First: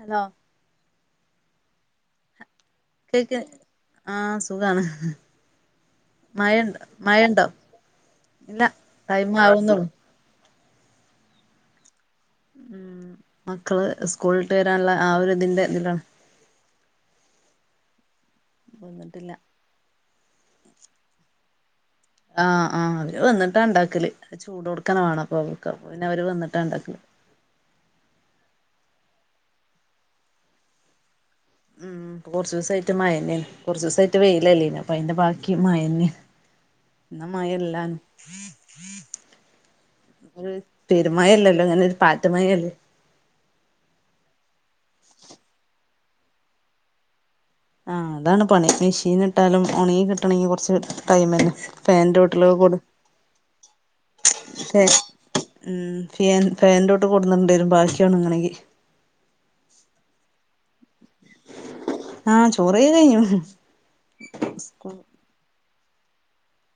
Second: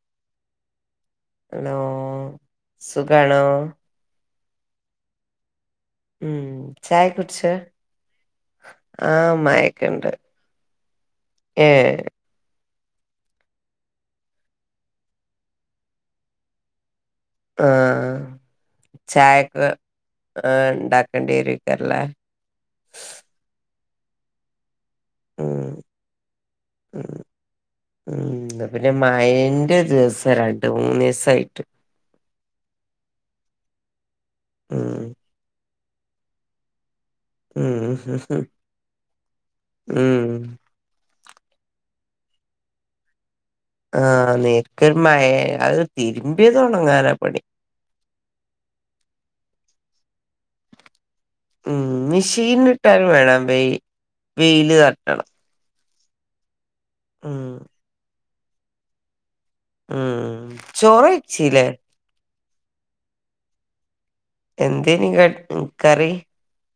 Hello hello കേക്ക് സുഖണോ ആഹ് സുഖാണ് ഉം മഴണ്ടോ ചായ കുടിച്ച മഴണ്ടോ ഇല്ല ടൈം ആഹ് ആവുന്നുള്ളൂ മായക്കുണ്ട് ഏ ഇമ് മക്കള് സ്കൂളിലട്ട് വരാനുള്ള ആ ഒരു ഇതിന്റെ ഇതിലാണ് ആ വന്നിട്ടില്ല ചായൊക്കെ ആ ഉണ്ടാക്കേണ്ടിരിക്കറല്ലേ ആഹ് ആഹ് അവര് വന്നിട്ട് ഉണ്ടാക്കല് ചൂട് കൊടുക്കണ വണ്ണം അപ്പൊ ഉം അവക്ക് പിന്നെ അവര് വന്നിട്ട് ഉണ്ടാക്കല് ഉ പിന്നെ മയന്റെ ദിവസ രണ്ട് മൂന്ന് ദിവസമായിട്ട് ഉം കുറച്ച ദിവസ ആട്ട് മനയ കുറച്ച് ദിവസമായിട്ട് വെയിയിലലീന അപ്പൊ ഉം അതിന്റെ ബാക്കി മായന്യ എന്ന മഴല്ലും ഉം ഉം പെരുമയല്ലല്ലോ ഇങ്ങനെ ഒരു പാറ്റു മയല്ലേ ആഹ്‌ നേർക്കൊരു മയെ അത് തിരുമ്പിയത് ഒണങ്ങനാ പണി ആ അതാണ് പണി മെഷീൻ ഇട്ടാലും ഉണങ്ങി കിട്ടണമെങ്കി കൊറച്ച് ടൈം തന്നെ ഉം ഫാനിന്റെ ചോട്ടിലൊക്കെ മെഷീൻ കൊടു ഇട്ടാലും വേണം വെയില് തട്ടണം ഉ ഫാൻ ഫാൻറ തോട്ട് ഉം കൊടുുന്നുട്ടുണ്ടായിരും ബാക്കിയണ ഇങ്ങനെങ്കിൽ ഉം ചോറ് ഇിച്ചല്ലേ ആഹ്‌ ചോറെയി കഴിഞ്ഞു എന്തേയിനി കറി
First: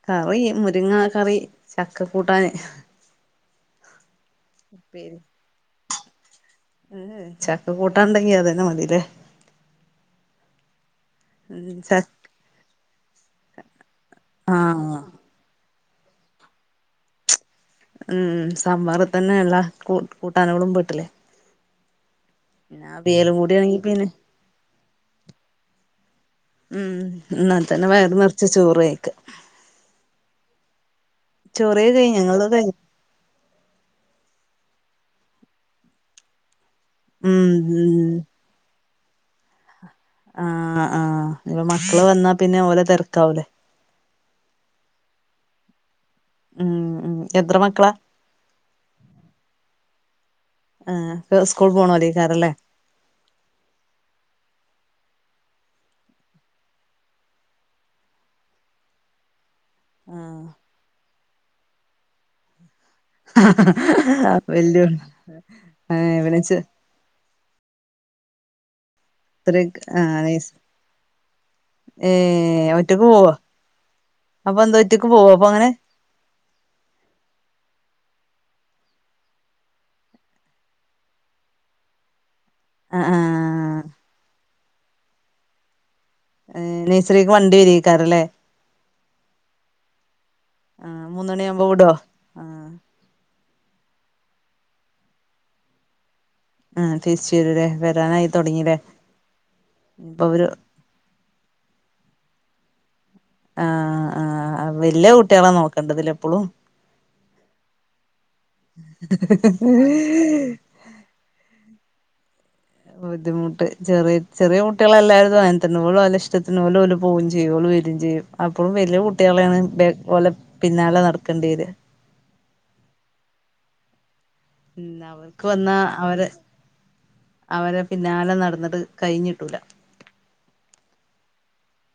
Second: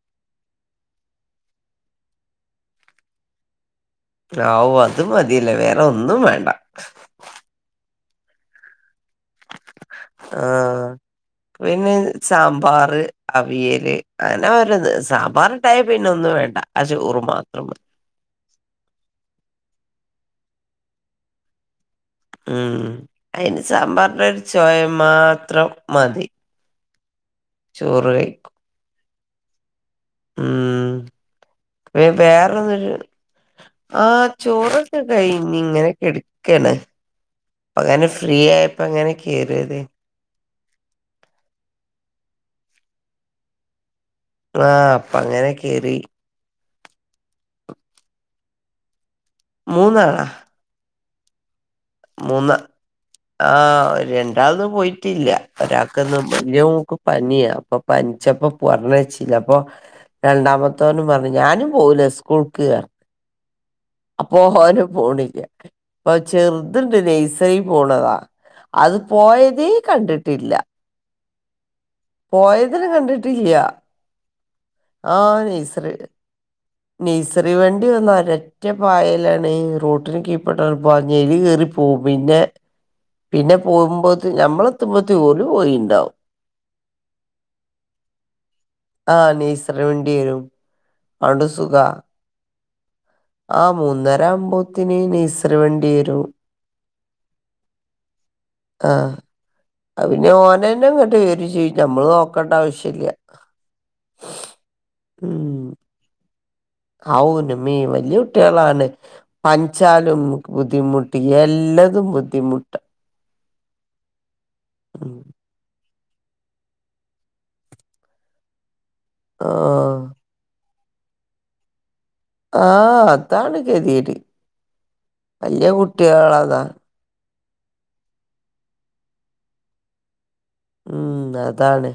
കറി മുരിങ്ങ കറി ചക്ക കൂട്ടാന് ആവു അത് മതിയല്ലേ വേറെ ഒന്നും വേണ്ട മ്മ് ചക്ക് കൂട്ടാ ഉണ്ടെങ്കി അതന്നെ മതില്ലേ ആഹ് ഉം പിന്നെ ച സാമ്പാർ അവിയല് അങ്ങനെ ഓരോന്ന് ആഹ് സാമ്പാർ തായ പിന്നെ ഒന്നും വേണ്ട ആ ചോറ് മാത്രം ഉം സാമ്പാർ തന്നെ എല്ല കൂ കൂട്ടാനകളും പെട്ടില്ലേ ഉം പിന്നെ അവിയലും കൂടി അതിന് ആണെങ്കിൽ പിന്നെ സാമ്പാറിന്റെ ഒരു ചോയ മാത്രം മതി. ഉം ന്നാൽ തന്നെ ചോറ് വയർ നിറച്ച് കഴിക്കും ചോറ് കഴിക്കാം. ഉം ചോറ് പി കഴി ഞങ്ങളത് കഴിഞ്ഞു വേറെന്നരു ആ ചോറൊക്കെ കഴിഞ്ഞി ഇങ്ങനെക്കെടകാണ്. ഉം ഉം അതന്നെ ഫ്രീ ആയപ്പോ എങ്ങനെ കേറിയത്. ആ ആ ഇനിപ്പം മക്കള് വന്നാ പിന്നെ ഓലെ തിരക്കാവൂലേ. ആ അപ്പ അങ്ങനെ കേറി ഉം ഉ എത്ര മക്കളാ. മൂന്നാളാ ആ അപ്പ സ്കൂൾ പോണ.. മൂന്ന് ആ് രണ്ടാൾന്ന് പോയിട്ടില്യ ഒരാൾക്കന്ന വല്യമോക്ക് പനിയാ അപ്പൊ. പനിച്ചപ്പോ പറഞ്ഞ അച്ചില്യ അപ്പൊ. ആഹ് രണ്ടാമത്തനും പറഞ്ഞി ഞാനും പോവുല സ്കൂൾക്ക് ന്നറ്ഞ്ഞി. വല്യ അപ്പോഓനും പോണില്ല അപ്പൊ ഏഹ് ഇവന് ചെറുത്. ഇതുണ്ട് നെയസറി പോണതാ അത് പോയതേ കണ്ടിട്ടില്ല. ഏ പോയതിനെ ഒറ്റക്ക് പോവാ അപ്പൊ എന്താ. ഒറ്റക്ക് ആ പോവോ അപ്പൊ അങ്ങനെ നെയസ്രി നൈസ്രി വണ്ടി വന്നര.. റ്റ പായലാണ് റോട്ടിന് കീപ്പട്ടങ്ങ് പഞ്ഞി എലി കേറി പോവും പിന്നെ.. ആ ആ പിന്നെ പോകുമ്പോതി ഞമ്മളത്തുമബോത്തിൻ ഓൽ പോയിണ്ടാവും. എ നെയ്സറീക്ക് വണ്ടി വിരിയക്കാറല്ലേ. ആഹ നസ്രിവേണ്ടി വരും അതോണ്ട് സുഖ.. ആ ആ മൂന്നര ആമ്പോത്തിന് നഴ്സറി വണ്ടി വരും. ആഹ തിരിച്ചവരും ലേ വരാനായി. തൊടങ്ങീലേ ആഹ ഇപ്പൊ അത്പിന്നെ അവര് ഒനെന്നെ ഇങ്ങട്ട് വരുംചെയ്യും നമ്മള് നോക്കണ്ട ആവശ്യല്യ. ആ ആ വല്യ കുട്യാള നോക്കേണ്ടതില്ലേ ഇപ്പോളും. ഹാവൂ ൻ്റെമ്മേ വല്യ കുട്ട്യേലാൻ പനിച്ചാലും ബുദ്ധിമുട്ട്. യെല്ലതും ബുദ്ധിമുട്ട. ബുദ്ധിമുട്ട ചെറിയ ചെറിയ കുട്ട്യേൽ ഉം. എല്ലാരുംതും അങ്ങനെത്തന്നെ ഓൽ ഓലഇഷ്ടത്തി ഓൽ ഓൽ പോകുംചെയ്യും ഓൽ വരൂചെയ്യു അപ്പോ വലിയ ആ കുട്ടികളെയാണ് പോലെ പിന്നാലെ നടക്കേണ്ടി വരും ആഹ് അതാണ് കെതിട്. ഉ അവർക്ക് വന്നാ അവര്. അവരെ പിന്നാലെ നടന്നിട്ട് കഴിഞ്ഞിട്ടുല്ല. ഉം അതാണ്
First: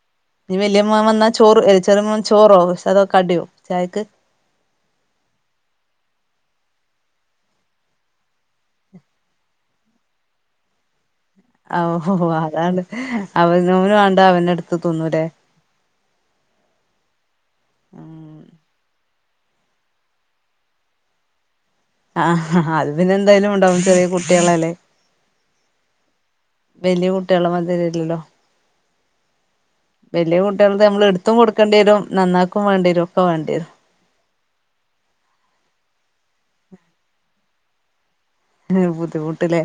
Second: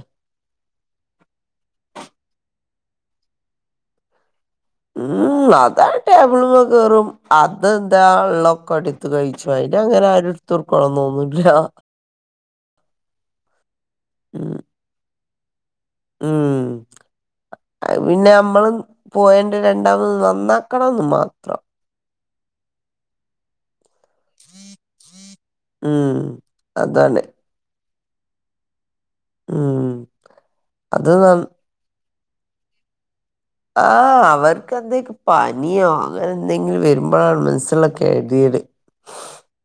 ഇനിവലിയ മോൻ വന്നാൽ ചോറ് ചെറിയമോൻ ചോറോ അതൊക്കെകടിയോ ചായക്ക്. മ്മ് അതാ ടേബിൾമെ കേറും അതെന്താ ഉള്ള ഒക്കെടി. അത്ത് കഴിച്ചു അതിനെ ആരും എടുത്തു കൊടുക്കണം ഒന്നുമില്ല ഓഓ അതാണ് അവനോനും വണ്ട അവനെടുത്ത് തിന്നുല്ലേ മ്മ് പിന്നെ ഉം നമ്മള് പോയണ്ട് രണ്ടാമത് നന്നാക്കണംന്ന് മാത്രം. ആ അത് പിന്നെ എന്തായാലും ഉണ്ടാവും ചെറിയ കു.. കുട്ടികളല്ലേ ഉം വലിയ അതാണ് കുട്ടികള മാതിരില്ലല്ലോ. ഉം വലിയ കുട്ടികൾ നമ്മൾ അത് എടുത്തും നന്ന കൊടുക്കേണ്ടി വരും നന്നാക്കും വേണ്ടി വരും ഒക്കെ വേണ്ടിരും. ആ് അവർക്ക്എന്തേലും പനിയോ അങ്ങനെ എന്തെങ്കിലും വരുമ്പോഴാണ് മനസ്സില ഗതികേട് ബുദ്ധിമുട്ടില്ലേ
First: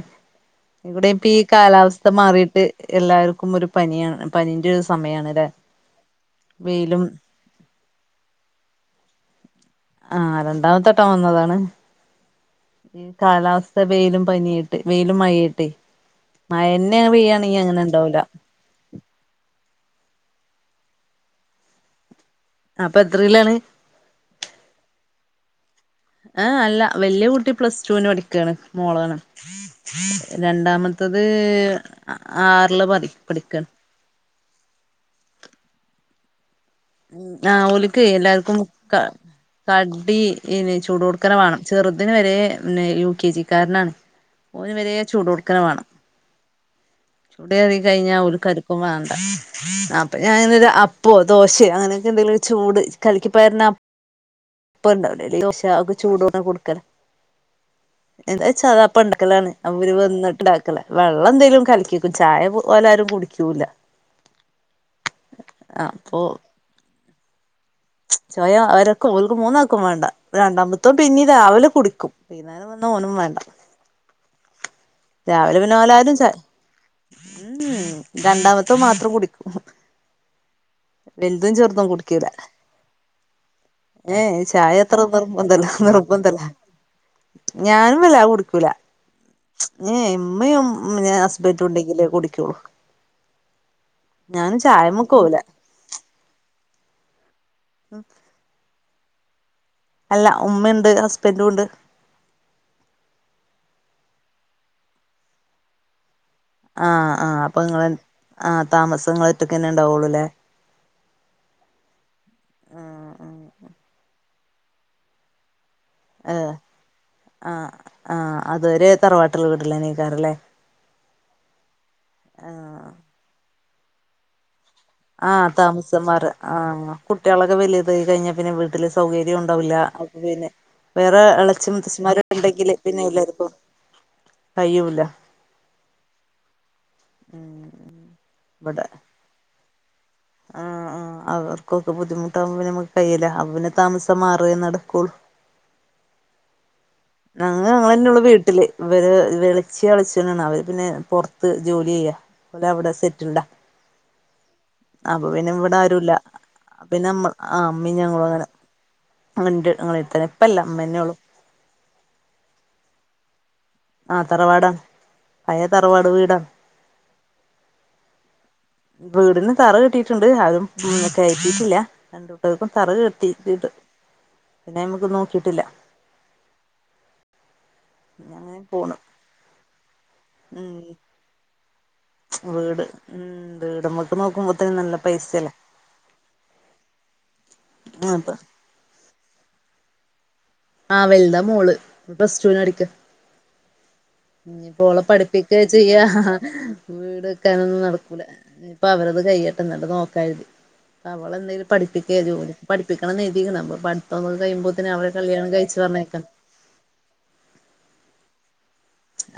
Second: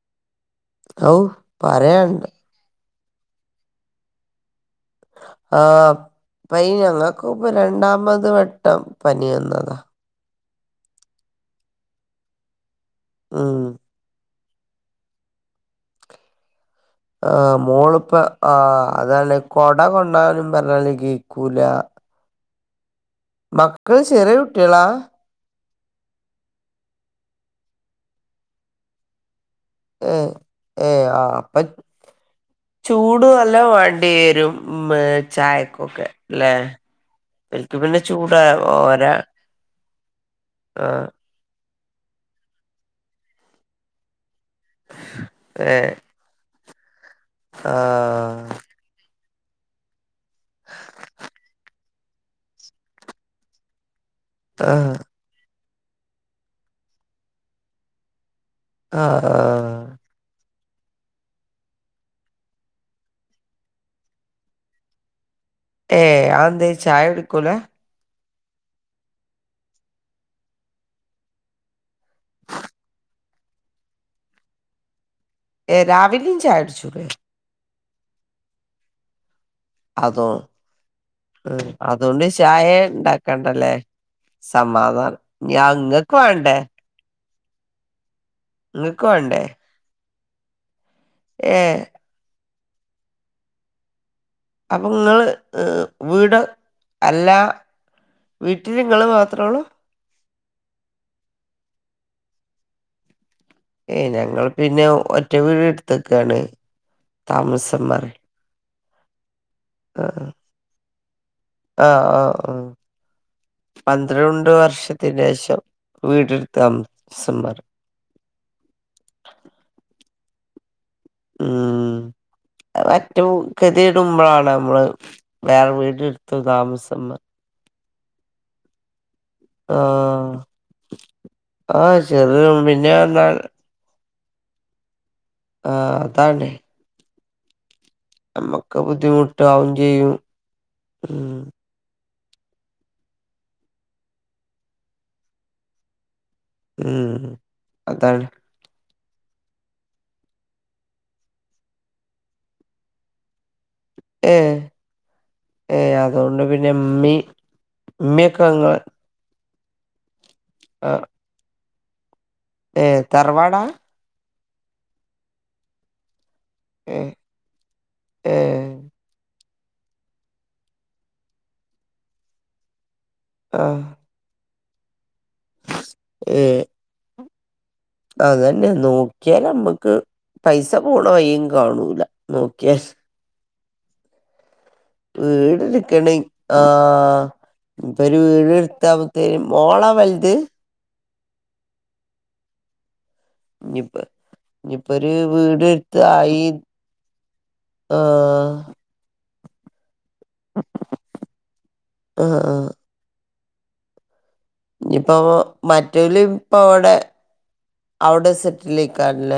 ഇവിടെ ഔ ഇപ്പ ഈ കാലാവസ്ഥ പറയാണ്ട് മാറിയിട്ട്. എല്ലാവർക്കും ഒരു പനിയാണ് പനീന്റെ സമയമാണ്. ആ് പൈ ഞങ്ങൾക്ക് ഇപ്പ രണ്ടാമത് വട്ടം പനി വന്നതാ.. ആഹ രണ്ടാമത്തെട്ടം വന്നതാണ് ഈ ഉം കാലാവസ്ഥ വെയിലും പനി വെയിലും മഴട്ടെ മഴ തന്നെണ് ആഹ മോളിപ്പ ആഹ അതല്ല കൊട കൊണ്ടാനും പറഞ്ഞാല് കേക്കൂല അപ്പൊ എത്രയിലാണ് മക്കള് ചെറിയ കുട്ടികളാ ആഹ അല്ല വല്യ കുട്ടി പ്ലസ് ടുവിന് പഠിക്കയാണ് മോളാണ് ഏ ഏ രണ്ടാമത്തത് ആ അപ്പൊ ആറില് പ പഠിക്കാണ് പടേരും മ്മ് ചായക്കക്കെ ലെ ഉ ആഹ് ഓലക്ക് എല്ലാർക്കും ക ഓര കടി പിന്നെ ചൂട് ആഹ് കൊടുക്ക ഉക്കനെ വേണം ചെറുതിന് വരെന്ന യു കെ ജിക്കാരനാണ് ഓന് വരെ ചൂടോടുക്കന വേണം ഏഹ് ചൂട കറ കഴിഞ്ഞാ ഒരു ആഹ് കരുക്കും വേണ്ട അപ്പൾ ഞാനൻ എന്നരു അപ്പോ ദോശയ അങ്ങനെയൊക്കെ എന്തെങ്കിലും ചൂട് കലക്കിപ്പയിന്ന അപ്പ ഇപ്പ ആഹ് ഇണ്ടാവില്ലേ ഇഡലി യോശ അവക്ക് ചൂട ഒന്ന കൊടുക്കല എന്താച്ചാതാ അപ്പ ഉണ്ടക്കലാണ് ആഹ് അവര് വന്നിട്ട് ഇണ്ടാക്കല വെള്ളം എന്തെങ്കലും കലക്കി ചായ ഓലരും കുടിക്കൂല ഏയ് അതെന്തേ ചായ കുടിക്കൂല്ല ചോയ അവരൊക്കെ ഓക്ക് മൂന്നാക്കും വേണ്ട രണ്ടാമത്തും പിന്നീ രാവിലെ കുടിക്കും ഞും വന്ന ഓന്നും വേണ്ട രാവിലെ പി ഏഹ് നാലായിരും ച രാവിലിം ചായ കുടിച്ചൂടെ ഉ രണ്ടാമത്തെ മാത്രം കുടിക്കും അതോ വലുതും ഉം ചെറുതും അതുകൊണ്ട് ചായ ഉണ്ടാക്കണ്ടല്ലേ ഏയ് ചായ അത്ര നിർഭന്തല്ലോ നിർബന്തല്ല വേണ്ടേ ഞാനുംല്ല ആ കുടിക്കൂല നിങ്ങക്ക് വേണ്ടേ ഇമ്മയും ഹസ്ബൻറും ഏഹ് ഉണ്ടെങ്കിലെ കുടികുളൂ അപ്പൊ നിങ്ങള് പോവൂല വീട് അല്ല ആഹ വീട്ടിൽ നിങ്ങെ മാത്രേ ഉള്ളു അല്ല ഉമ്മുണ്ട് ഹസ്ബൻന്റു ഉണ്ട് ഏയ് ഞങ്ങൾ പിന്നെ ഒറ്റ വീട് എടുത്തക്കാണ് ആഹ് ആഹ് അപ്പൊ നിങ്ങൾ ആ് താമസങ്ങളറ്റൊക്കെ തന്നെ ഉണ്ടാവുള്ളൂ അല്ലേ ആഹ ആഹ മ്മ് ആഹ് ആഹ് പന്ത്രണ്ട് വർഷത്തിനേഷം ഏഹ് ആഹ് ആഹ് അത് വരെ തറവാട്ട്ള്ള വീട്ടിലേന്നേക്കാരല്ലേ ഉം അത് ആഹ് പറ്റ കെതിയേടുമ്പളാണ് നമ്മള് ആഹ് വേറെ താമസം മാറാ വീടെടുത്ത് ആഹ് താമസം മാറി കുട്ട്യാളൊക്കെ വലിതായി കഴിഞ്ഞ പിന്നെ വി ട്ടില് സൗകര്യം ഉണ്ടാവൂല ആഹ് അപ്പപിന്നെ വേറെ എളച്ചി ആഹ് ചെറിയ മുത്തച്ഛിമാരോക്കെണ്ടെങ്കില് പിന്നെ പറഞ്ഞാൽ എല്ലാർക്കും കയ്യുല്ല ആഹ് അതാണെ ഉം ഉം നമ്മക്ക് ബുദ്ധിമുട്ടാവും ചെയ്യും ആഹ് ഉം ആഹ് അവർക്കൊക്കെ ബുദ്ധിമുട്ടാവുമ്പോ നമക്ക് കയ്യില്ല അപ്പപിന്നെ താമസം മാറേ നടക്കൊള്ളൂ ഉം ഞങ്ങ ഞങ്ങളെനൊള്ളൂ അതാണ് വീട്ട്ല് ഇവര് എളച്ചി എളച്ചനാണ് അവര് പിന്നെ പൊറത്ത് ജോലിയ്യാ ഓല് അവിടെ സെറ്റിൽഡാ ഏഹ് അപ്പൊ പിന്നെ ഇവിടെ ഏഹ് ആരുല്ല അതുകൊണ്ട് പിന്നെ ഇമ്മീം നമ്മ ആഹ് അമ്മീ ഞങ്ങളും അങ്ങനെ ഇമ്മയൊക്കെ ഇങ്ങളെ [unintelligible] ഞങ്ങളെട്ത്തന്നെ ഇപ്പല്ല ആഹ് ഇമ്മന്നോള്ളു ഏഹ് തറവാടാ ആഹ് തറവാടാ പഴേ തറവാട് വീടാ ഏഹ് ഏഹ് വീടിന് തറ കെട്ടീട്ട്ണ്ട് അതും കയറ്റീട്ടില്ല രണ്ടൂട്ടർക്കും തറ കെ കിട്ടീട്ട് ആഹ് പിന്നെ അയമക്കൊന്നും നോക്കിട്ടില്ല ഏഹ് പിന്നെ അങ്ങനെ അതന്നെ പോണ് നോക്കിയാല് നമ്മക്ക് ഉം പൈസ പോണ വഴിം കാണൂല നോക്കിയാൽ വീട് ഉം വീട്മ്മക്ക് നോക്കുമ്പോത്തിന് നല്ല പൈസല്ലേ വീട് ഇട്ക്ക്ണ് ആഹ് ഇപ്പൊര് വീട് ഇട്ത്താ ത് മോളാ വെല്ത് ആഹ് വല്താ മോള് പ്ലസ്റ്റൂന് പഠിക്കാ ഇഞ്ഞ്പ്പ ഇഞ്ഞ്പ്പോളെ പഠിപ്പിക്കാ ചെയ്യാ വീട് വെക്കാനൊന്നും നടക്കൂല ആഹ് ഇപ്പവരത് കയ്യട്ടെ ഇന്നട്ട് നോക്കാര്തി അവളെന്തേലും പഠിപ്പിക്കേ ആഹ് ജോലിക്ക് ആഹ് പഠി പ്പിക്കണം എയ്തിക്ണ് അപ്പൊ പഠിത്തൊക്കെ കഴിയുമ്പോക്ന്നെ അവരെ കല്യാണം കഴിച്ച് മറ്റേല് പറഞ്ഞയക്കണം ഇപ്പൊവ്ടെ അവിടെ സെറ്റില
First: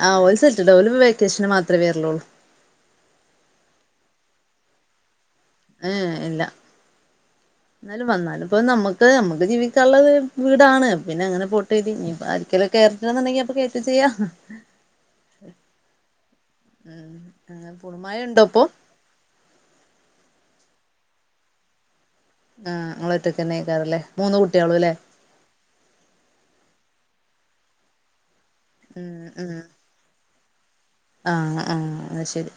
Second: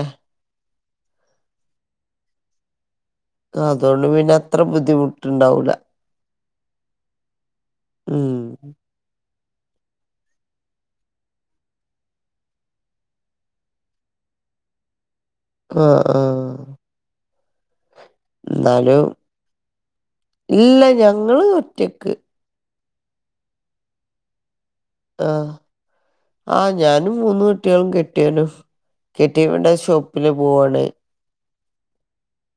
ആഹ് ഓല് സെറ്റിൽഡാ ഓല്പ്പൊ വെക്കേഷന് മാത്രേ വെറ്ലൊള്ളു അതൊണ്ട് പിന്നെ അത്ര ബുദ്ധിമുട്ട്ണ്ടാവൂല ഏഹ് ഇല്ല എന്നാലും ഉം വന്നാല്പ്പൊ നമ ത്ത് ഞമ്മക്ക് ജീവിക്കാള്ളത് വീടാണ് പിന്നെ അങ്ങനെ പോട്ടെര്തി ഇനിപ്പോ ആർക്കേലൊക്കെ ക്കാന്ന്ണ്ടെങ്കി അപ്പൊ കേറ്റും ചെയ്യാ ആഹ് ആഹ് ഉം ഉം പുള്മഴ ഇന്നാലും ഇല്ല ഞങ്ങള് ഒറ്റക്ക് ആഹ് ഇങ്ങള് ഒറ്റൊക്കന്നെക്കാരം ലേ മൂന്ന് കുട്ട്യേളും ലേ ആഹ് ആഹ് ഞാനും മൂന്ന് കുട്ട്യേളും കെട്ട്യോനും ഉം ഉം കെറ്റീവിന്റെ ഷോപ്പില് പോവാണ് ആഹ് ആഹ് ശെരി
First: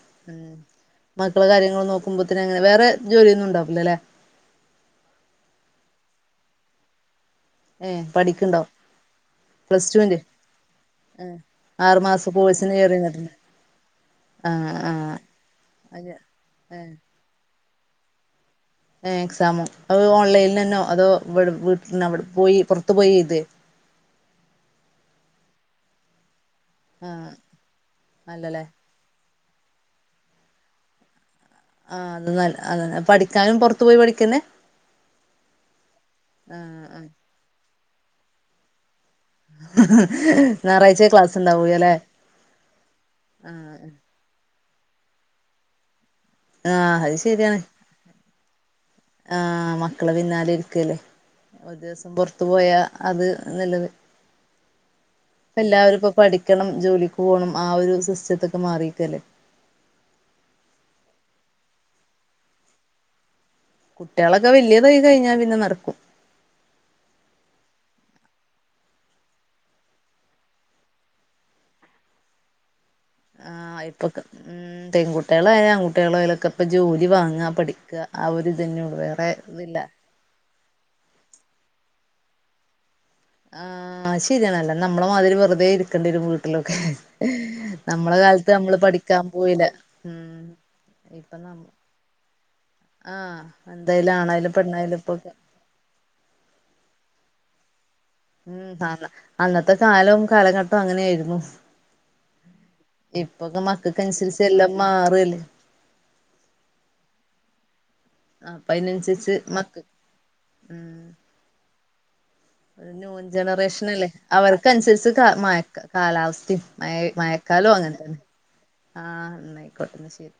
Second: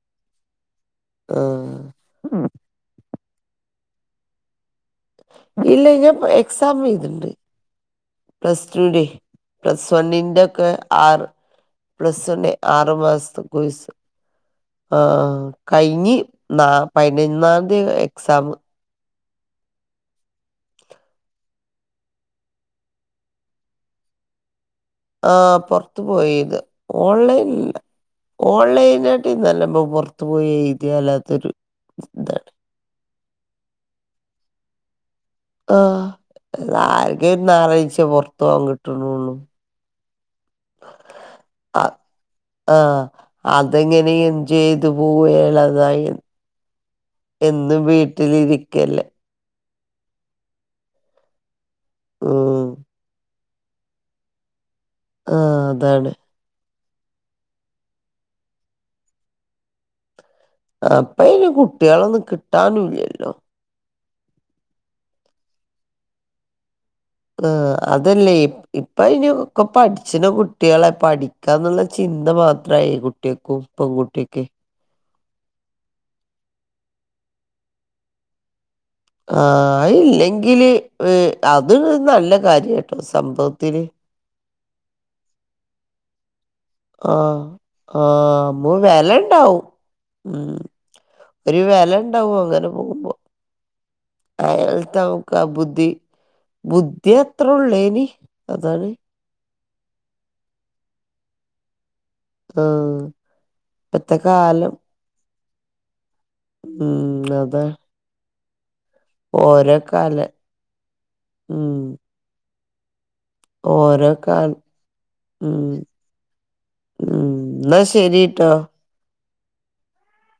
മക്കളെ കാര്യങ്ങള് നോ ആഹ് കുംബത്തിങ്ങനെ വേറെ ജോലിയൊന്നും ഉണ്ടാവൂലല്ലേ ഇല്ല ഞാൻ എക്സാം എഴുതിണ്ട് ഏഹ് പഠിക്ക്ണ്ടോ പ്ലസ് വണ്ണിന്റോക്കെ ആർ ഏഹ് ആറു പ്ലസ് മാസം വണ്ണ് കോഴ്സിന് ആറ് കേറിന്നിട്ടുണ്ട് മാസത്തെ കോഴ്സ് ആഹ് ആഹ് അത് കഴിഞ്ഞ് നാ ഏഹ് പതിനൊന്നാതീ എക്സാമ് ഏഹ് എക്സാമോ അത് ഓൺലൈലെനോ അതോ ഇവടെ വീട്ട്ന്ന് അവടെ പോയി പൊറത്തു പോയി എഴ്തേ ആ പുറത്ത് പോയ് എഴ്ത ആഹ് ഓൺലൈനല്ല അല്ലല്ലേ ഓൺലൈന ഇന്നല്ലെപ്പൊ പൊറത്ത് പോയ് എഴ്തിയ അല്ലാത്തൊര് ആഹ് അത് നല്ല അതന്നെ പഠിക്കാനും പൊറത്തു പോയി പഠിക്കന്നെ ആഹ് ആകെ ഒരു ഞായറാഴ്ച്ചെ പൊറ്ത്തോകാൻ കിട്ട്ണോള്ളൂ ഞായറാഴ്ച്ച ക്ലാസ്സ് ഉണ്ടാവൂലല്ലേ ആഹ് ആഹ് അതെങ്ങനെ എൻജോയ് ചെയ്ത് പോവല്ലാതായി ആഹ് അത് ശരിയാണ് എന്നും വീട്ടിലിരിക്കല്ലേ ആഹ് മക്കള പിന്നാലെ ഇരിക്കല്ലേ ഒരീസം പൊറ്ത്ത് ഉം പോയാ അത് നല്ലത് ആഹ് എല്ലാവരും അതാണ് ഇപ്പൊ പഠി ക്കണം ജോലിക്ക് പോണം ആ ഒരു സിസ്റ്റ്ത്ത്ക്ക് മാറിക്കല്ലേ ഇപ്പയ്ന് കുട്ട്യേളൊന്നും കിട്ടാനുല്ലല്ലോ കുട്ട്യേളോക്കെ വല്ല്യതായി കഴിഞ്ഞാ പിന്നെ നടക്കും ആഹ് അതല്ലേ ഇപ്പയിന് ഒക്കെ പഠിച്ച്ണ കുട്ട്യാള പഠി ക്കാന്ന്ള്ള ചിന്ത മാത്രായി കുട്ട്യേക്കും പെൺകുട്ടിക്കേ കുട്ട്യാളായാ ആൺകുട്ട്യളായാലൊക്കെ ഇപ്പോ ജോലി വാങ്ങാ പഠിക്ക ആ ഒര്തെന്നൊള്ളു വേറേ ആഹ് അത് ഇല്ലെങ്കില് ഏഹ് അത് നല്ല കാര്യാട്ടോ സംഭ ആഹ് അത് ശരിയാണ് അല്ല നമ്മള മാതിരി വെറ്തെ ഇരിക്കേണ്ടി വരും വീ ലൊക്കെ ആഹ് നമ്മള ആഹ് കാലത്ത് നമ്മ നമ്മള് വില പഠിക്കാൻ ഉണ്ടാവും പോയില്ല മ്മ് ഉം ഇപ്പൊ ഒരു നമ്മ വില ഉണ്ടാവും അങ്ങനെ പോകുമ്പോ ആഹ് എന്തായാലും ആണായാലും പെണ്ണായാലും അയാളത്തെ ഇപ്പൊക്കെ നമുക്ക് ആ ബുദ്ധി ബുദ്ധി അത്രോള്ളേനി ഉം സാരല്ല അന്നത്തെ കാലും കാലഘട്ടവും അങ്ങനായിരുന്നു ആഹ് ഇപ്പൊക്കെ മക്കക്ക് ഇപ്പത്തെ അന്സരിച്ച് കാലം എല്ലാം മാറല്ലേ ഉം അതെ അപ്പ അയിനന്സര് ഓരോ കാല ഉം ന്യൂൻജനറേഷനല്ലേ ഓരോ കാലം അവർക്കന്സരിച്ച് ക മയ ഉം കാലാവസ്ഥിം മഴ മഴക്കാല ഇന്നാ ശെരിട്ടോ ആഹ് ഇന്നാ ആയിക്കോട്ടേന്നാ ശെരി